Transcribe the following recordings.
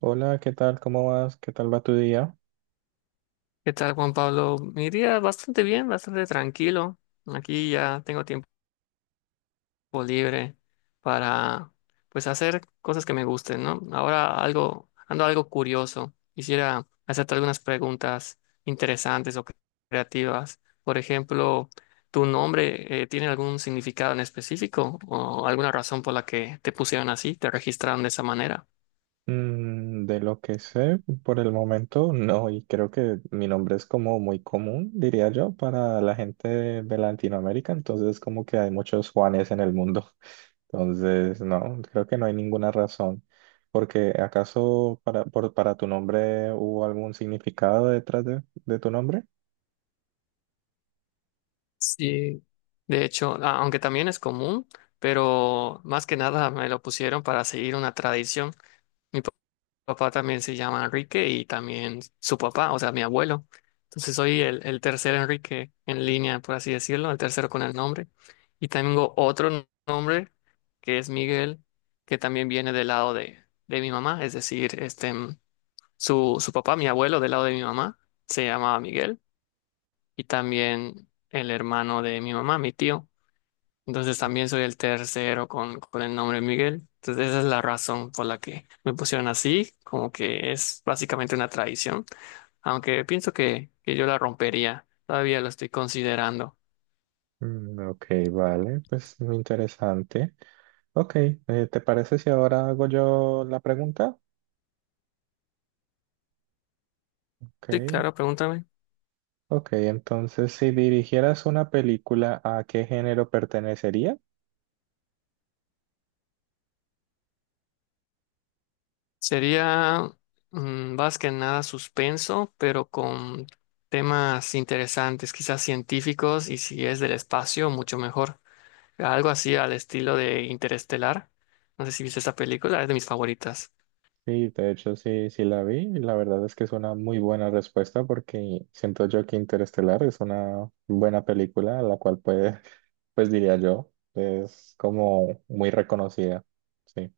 Hola, ¿qué tal? ¿Cómo vas? ¿Qué tal va tu día? ¿Qué tal, Juan Pablo? Mi día bastante bien, bastante tranquilo. Aquí ya tengo tiempo libre para, pues, hacer cosas que me gusten, ¿no? Ahora algo, ando algo curioso. Quisiera hacerte algunas preguntas interesantes o creativas. Por ejemplo, ¿tu nombre tiene algún significado en específico o alguna razón por la que te pusieron así, te registraron de esa manera? De lo que sé, por el momento no, y creo que mi nombre es como muy común, diría yo, para la gente de Latinoamérica, entonces como que hay muchos Juanes en el mundo. Entonces, no, creo que no hay ninguna razón, porque ¿acaso para tu nombre hubo algún significado detrás de tu nombre? Sí. De hecho, aunque también es común, pero más que nada me lo pusieron para seguir una tradición. Mi papá también se llama Enrique y también su papá, o sea, mi abuelo. Entonces soy el tercer Enrique en línea, por así decirlo, el tercero con el nombre. Y tengo otro nombre que es Miguel, que también viene del lado de mi mamá, es decir, su papá, mi abuelo del lado de mi mamá, se llamaba Miguel, y también el hermano de mi mamá, mi tío. Entonces también soy el tercero con el nombre Miguel. Entonces esa es la razón por la que me pusieron así, como que es básicamente una tradición, aunque pienso que yo la rompería, todavía lo estoy considerando. Mm, ok, vale, pues interesante. Ok, ¿te parece si ahora hago yo la pregunta? Sí, Ok, claro, pregúntame. ok, entonces si dirigieras una película, ¿a qué género pertenecería? Sería más que nada suspenso, pero con temas interesantes, quizás científicos, y si es del espacio, mucho mejor. Algo así al estilo de Interestelar. No sé si viste esa película, es de mis favoritas. Sí, de hecho sí, sí la vi y la verdad es que es una muy buena respuesta porque siento yo que Interestelar es una buena película, la cual puede, pues diría yo, es como muy reconocida. Sí.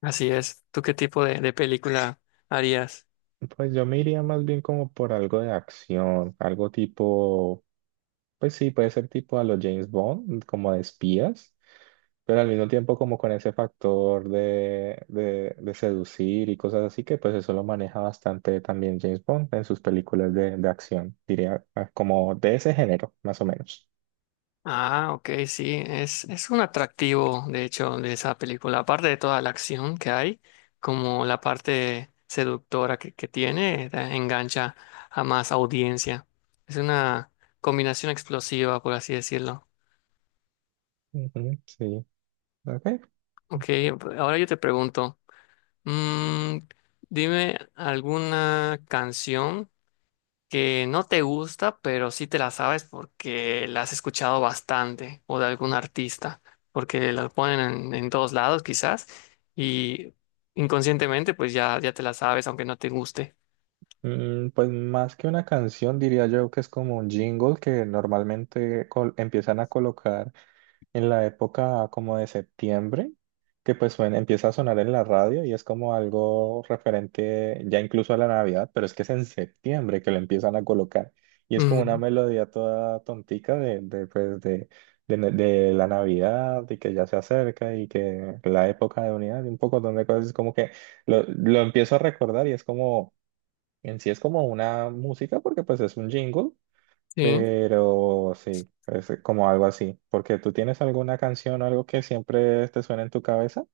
Así es. ¿Tú qué tipo de película harías? Pues yo me iría más bien como por algo de acción, algo tipo. Pues sí, puede ser tipo a los James Bond, como de espías, pero al mismo tiempo como con ese factor de seducir y cosas así, que pues eso lo maneja bastante también James Bond en sus películas de acción, diría, ah, como de ese género, más o menos. Ah, ok, sí, es un atractivo, de hecho, de esa película. Aparte de toda la acción que hay, como la parte seductora que tiene, engancha a más audiencia. Es una combinación explosiva, por así decirlo. Ujú, sí, ok. Ok, ahora yo te pregunto, mm, dime alguna canción que no te gusta, pero sí te la sabes porque la has escuchado bastante o de algún artista, porque la ponen en todos lados quizás, y inconscientemente pues ya te la sabes aunque no te guste. Mm, pues más que una canción, diría yo que es como un jingle que normalmente empiezan a colocar en la época como de septiembre, que empieza a sonar en la radio y es como algo referente ya incluso a la Navidad, pero es que es en septiembre que lo empiezan a colocar y es como una Mm, melodía toda tontica de, pues, de la Navidad y que ya se acerca y que la época de unidad y un poco de cosas, es como que lo empiezo a recordar y es como, en sí es como una música porque pues es un jingle sí, pero sí, es como algo así. Porque tú tienes alguna canción o algo que siempre te suena en tu cabeza.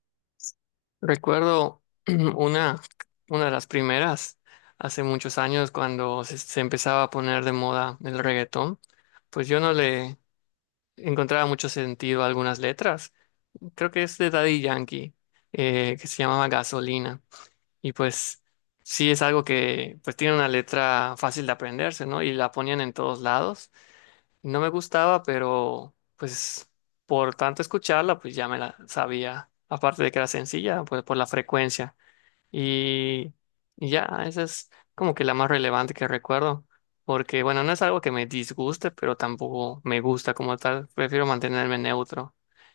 recuerdo una, una de las primeras hace muchos años cuando se empezaba a poner de moda el reggaetón, pues yo no le encontraba mucho sentido a algunas letras. Creo que es de Daddy Yankee, que se llamaba Gasolina. Y pues sí, es algo que pues tiene una letra fácil de aprenderse, ¿no? Y la ponían en todos lados. No me gustaba, pero pues por tanto escucharla, pues ya me la sabía. Aparte de que era sencilla, pues por la frecuencia. Y, y ya, esa es como que la más relevante que recuerdo. Porque bueno, no es algo que me disguste, pero tampoco me gusta como tal. Prefiero mantenerme neutro.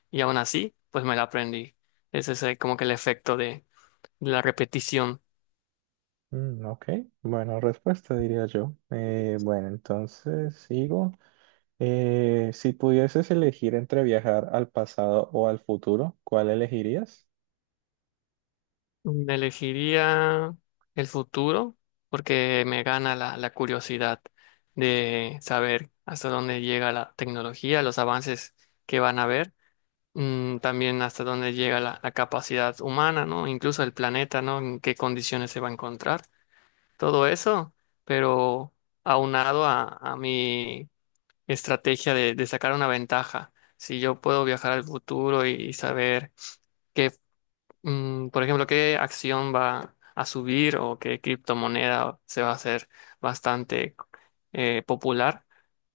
Y aún así, pues me la aprendí. Ese es como que el efecto de la repetición. Mm, ok, bueno, respuesta diría yo. Bueno, entonces sigo. Si pudieses elegir entre viajar al pasado o al futuro, ¿cuál elegirías? Mm, elegiría el futuro porque me gana la curiosidad de saber hasta dónde llega la tecnología, los avances que van a haber, también hasta dónde llega la capacidad humana, ¿no? Incluso el planeta, ¿no? En qué condiciones se va a encontrar, todo eso, pero aunado a mi estrategia de sacar una ventaja. Si yo puedo viajar al futuro y saber... qué... por ejemplo, ¿qué acción va a subir o qué criptomoneda se va a hacer bastante popular?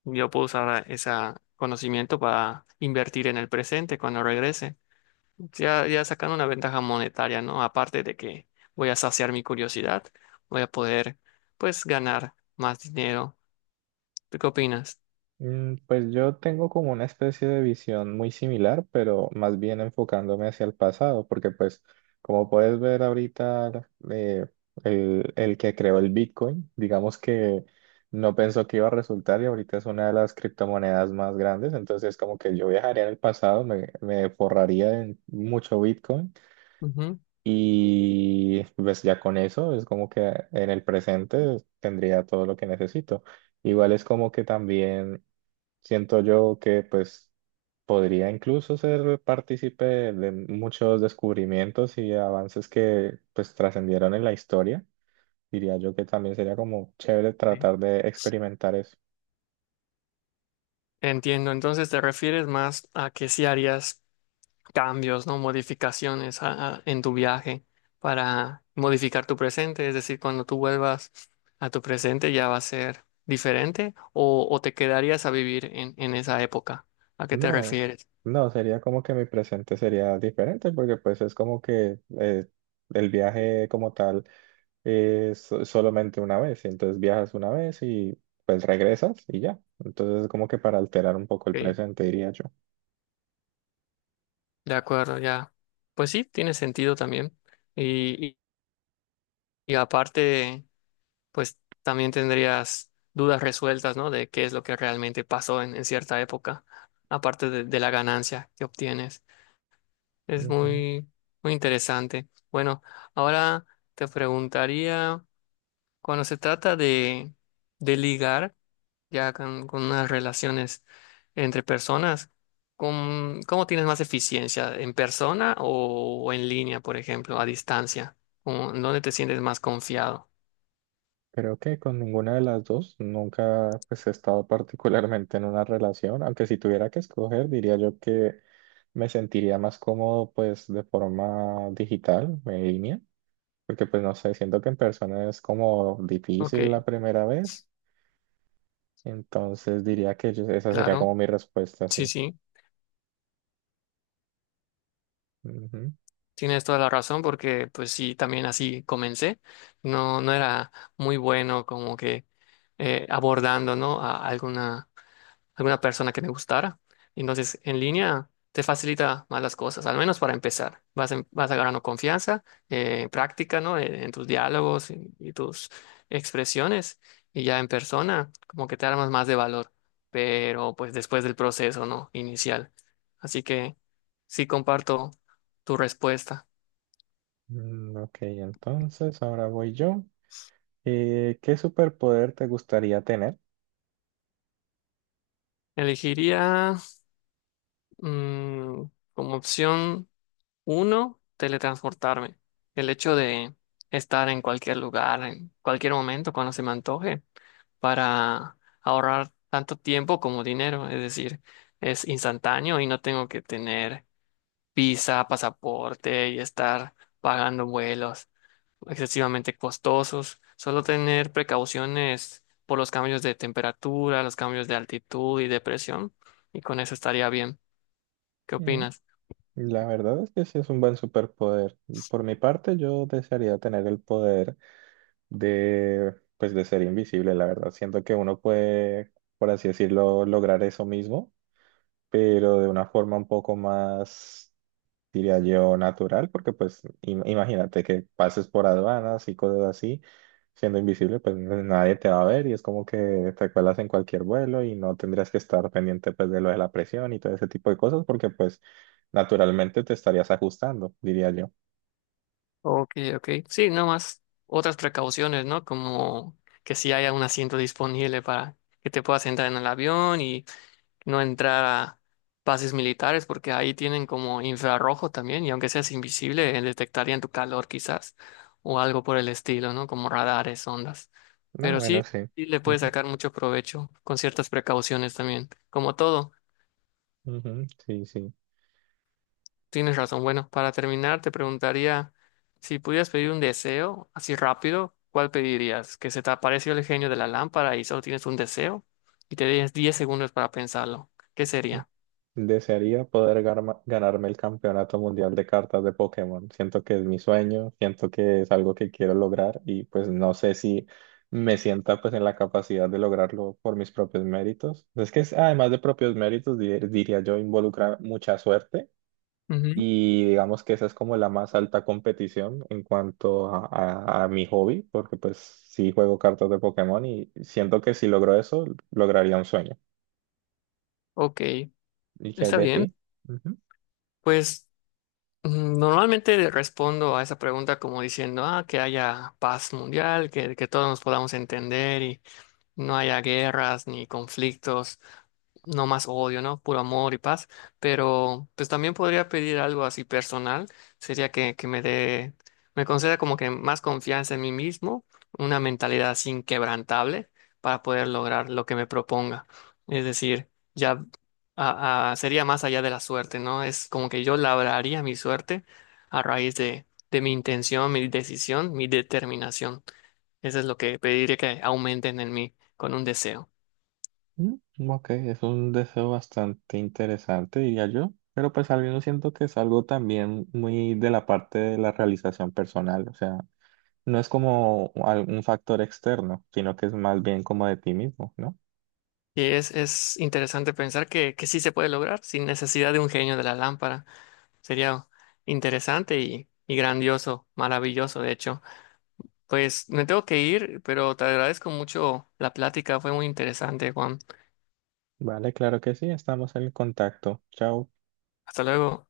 Yo puedo usar ese conocimiento para invertir en el presente cuando regrese. Ya sacando una ventaja monetaria, ¿no? Aparte de que voy a saciar mi curiosidad, voy a poder, pues, ganar más dinero. ¿Tú qué opinas? Pues yo tengo como una especie de visión muy similar, pero más bien enfocándome hacia el pasado, porque pues como puedes ver ahorita, el que creó el Bitcoin, digamos que no pensó que iba a resultar y ahorita es una de las criptomonedas más grandes, entonces como que yo viajaría en el pasado, me forraría en mucho Bitcoin Ujú. y pues ya con eso es como que en el presente tendría todo lo que necesito. Igual es como que también siento yo que pues podría incluso ser partícipe de muchos descubrimientos y avances que pues trascendieron en la historia. Diría yo que también sería como chévere Sí. tratar de experimentar eso. Entiendo, entonces te refieres más a que si harías cambios, ¿no? Modificaciones en tu viaje para modificar tu presente. Es decir, cuando tú vuelvas a tu presente ya va a ser diferente, o te quedarías a vivir en esa época. ¿A qué te No, refieres? no, sería como que mi presente sería diferente porque pues es como que el viaje como tal es solamente una vez, entonces viajas una vez y pues regresas y ya. Entonces es como que para alterar un poco el Ok, presente, diría yo. de acuerdo, ya. Pues sí, tiene sentido también. Y, y- y aparte, pues también tendrías dudas resueltas, ¿no? De qué es lo que realmente pasó en cierta época, aparte de la ganancia que obtienes. Es Ujú. muy, muy interesante. Bueno, ahora te preguntaría, cuando se trata de ligar ya con unas relaciones entre personas, ¿cómo, cómo tienes más eficiencia? ¿En persona o en línea, por ejemplo, a distancia? ¿Dónde te sientes más confiado? Creo que con ninguna de las dos nunca pues, he estado particularmente en una relación, aunque si tuviera que escoger diría yo que me sentiría más cómodo pues de forma digital, en línea, porque pues no sé, siento que en persona es como difícil la Ok, primera vez, entonces diría que esa sería claro, como mi respuesta, sí, sí. sí. Ujú. Tienes toda la razón porque pues sí, también así comencé. No era muy bueno como que abordando, ¿no? A alguna persona que me gustara. Entonces, en línea te facilita más las cosas, al menos para empezar. Vas, vas agarrando confianza, práctica, ¿no? En tus diálogos y tus expresiones, y ya en persona, como que te armas más de valor, pero pues después del proceso, ¿no? Inicial. Así que sí comparto tu respuesta. Mm, ok, entonces ahora voy yo. ¿Qué superpoder te gustaría tener? Elegiría, mm, como opción uno, teletransportarme. El hecho de estar en cualquier lugar, en cualquier momento, cuando se me antoje, para ahorrar tanto tiempo como dinero. Es decir, es instantáneo y no tengo que tener visa, pasaporte y estar pagando vuelos excesivamente costosos. Solo tener precauciones por los cambios de temperatura, los cambios de altitud y de presión. Y con eso estaría bien. ¿Qué Mm. opinas? La verdad es que sí es un buen superpoder. Por mi parte, yo desearía tener el poder de, pues, de ser invisible, la verdad. Siento que uno puede, por así decirlo, lograr eso mismo, pero de una forma un poco más, diría yo, natural, porque pues imagínate que pases por aduanas y cosas así, siendo invisible, pues nadie te va a ver y es como que te cuelas en cualquier vuelo y no tendrías que estar pendiente pues de lo de la presión y todo ese tipo de cosas, porque pues naturalmente te estarías ajustando, diría yo. Ok, ok. Sí, nomás otras precauciones, ¿no? Como que si haya un asiento disponible para que te puedas entrar en el avión y no entrar a bases militares, porque ahí tienen como infrarrojo también, y aunque seas invisible, detectarían tu calor quizás, o algo por el estilo, ¿no? Como radares, ondas. No, Pero bueno, sí, sí. sí le puedes Ujú, sacar mucho provecho con ciertas precauciones también, como todo. ujú, sí, sí. Tienes razón. Bueno, para terminar, te preguntaría si pudieras pedir un deseo así rápido, ¿cuál pedirías? ¿Que se te apareció el genio de la lámpara y solo tienes un deseo? Y te tienes 10 segundos para pensarlo. ¿Qué sería? Desearía poder ganarme el campeonato mundial de cartas de Pokémon. Siento que es mi sueño, siento que es algo que quiero lograr y pues no sé si me sienta pues en la capacidad de lograrlo por mis propios méritos. Es que además de propios méritos, diría yo, involucra mucha suerte Ujú. y digamos que esa es como la más alta competición en cuanto a, a mi hobby, porque pues sí juego cartas de Pokémon y siento que si logro eso, lograría un sueño. Ok, ¿Y qué hay está de bien. ti? Pues, normalmente respondo a esa pregunta como diciendo, ah, que haya paz mundial, que todos nos podamos entender y no haya guerras ni conflictos. No más odio, ¿no? Puro amor y paz. Pero pues también podría pedir algo así personal. Sería que me dé, me conceda como que más confianza en mí mismo, una mentalidad así inquebrantable para poder lograr lo que me proponga. Es decir, ya sería más allá de la suerte, ¿no? Es como que yo labraría mi suerte a raíz de mi intención, mi decisión, mi determinación. Eso es lo que pediría que aumenten en mí con un deseo. Mm, ok, es un deseo bastante interesante, diría yo, pero pues al menos siento que es algo también muy de la parte de la realización personal, o sea, no es como un factor externo, sino que es más bien como de ti mismo, ¿no? Es interesante pensar que sí se puede lograr sin necesidad de un genio de la lámpara. Sería interesante y grandioso, maravilloso, de hecho. Pues me tengo que ir, pero te agradezco mucho la plática, fue muy interesante, Juan. Vale, claro que sí, estamos en contacto. Chao. Hasta luego.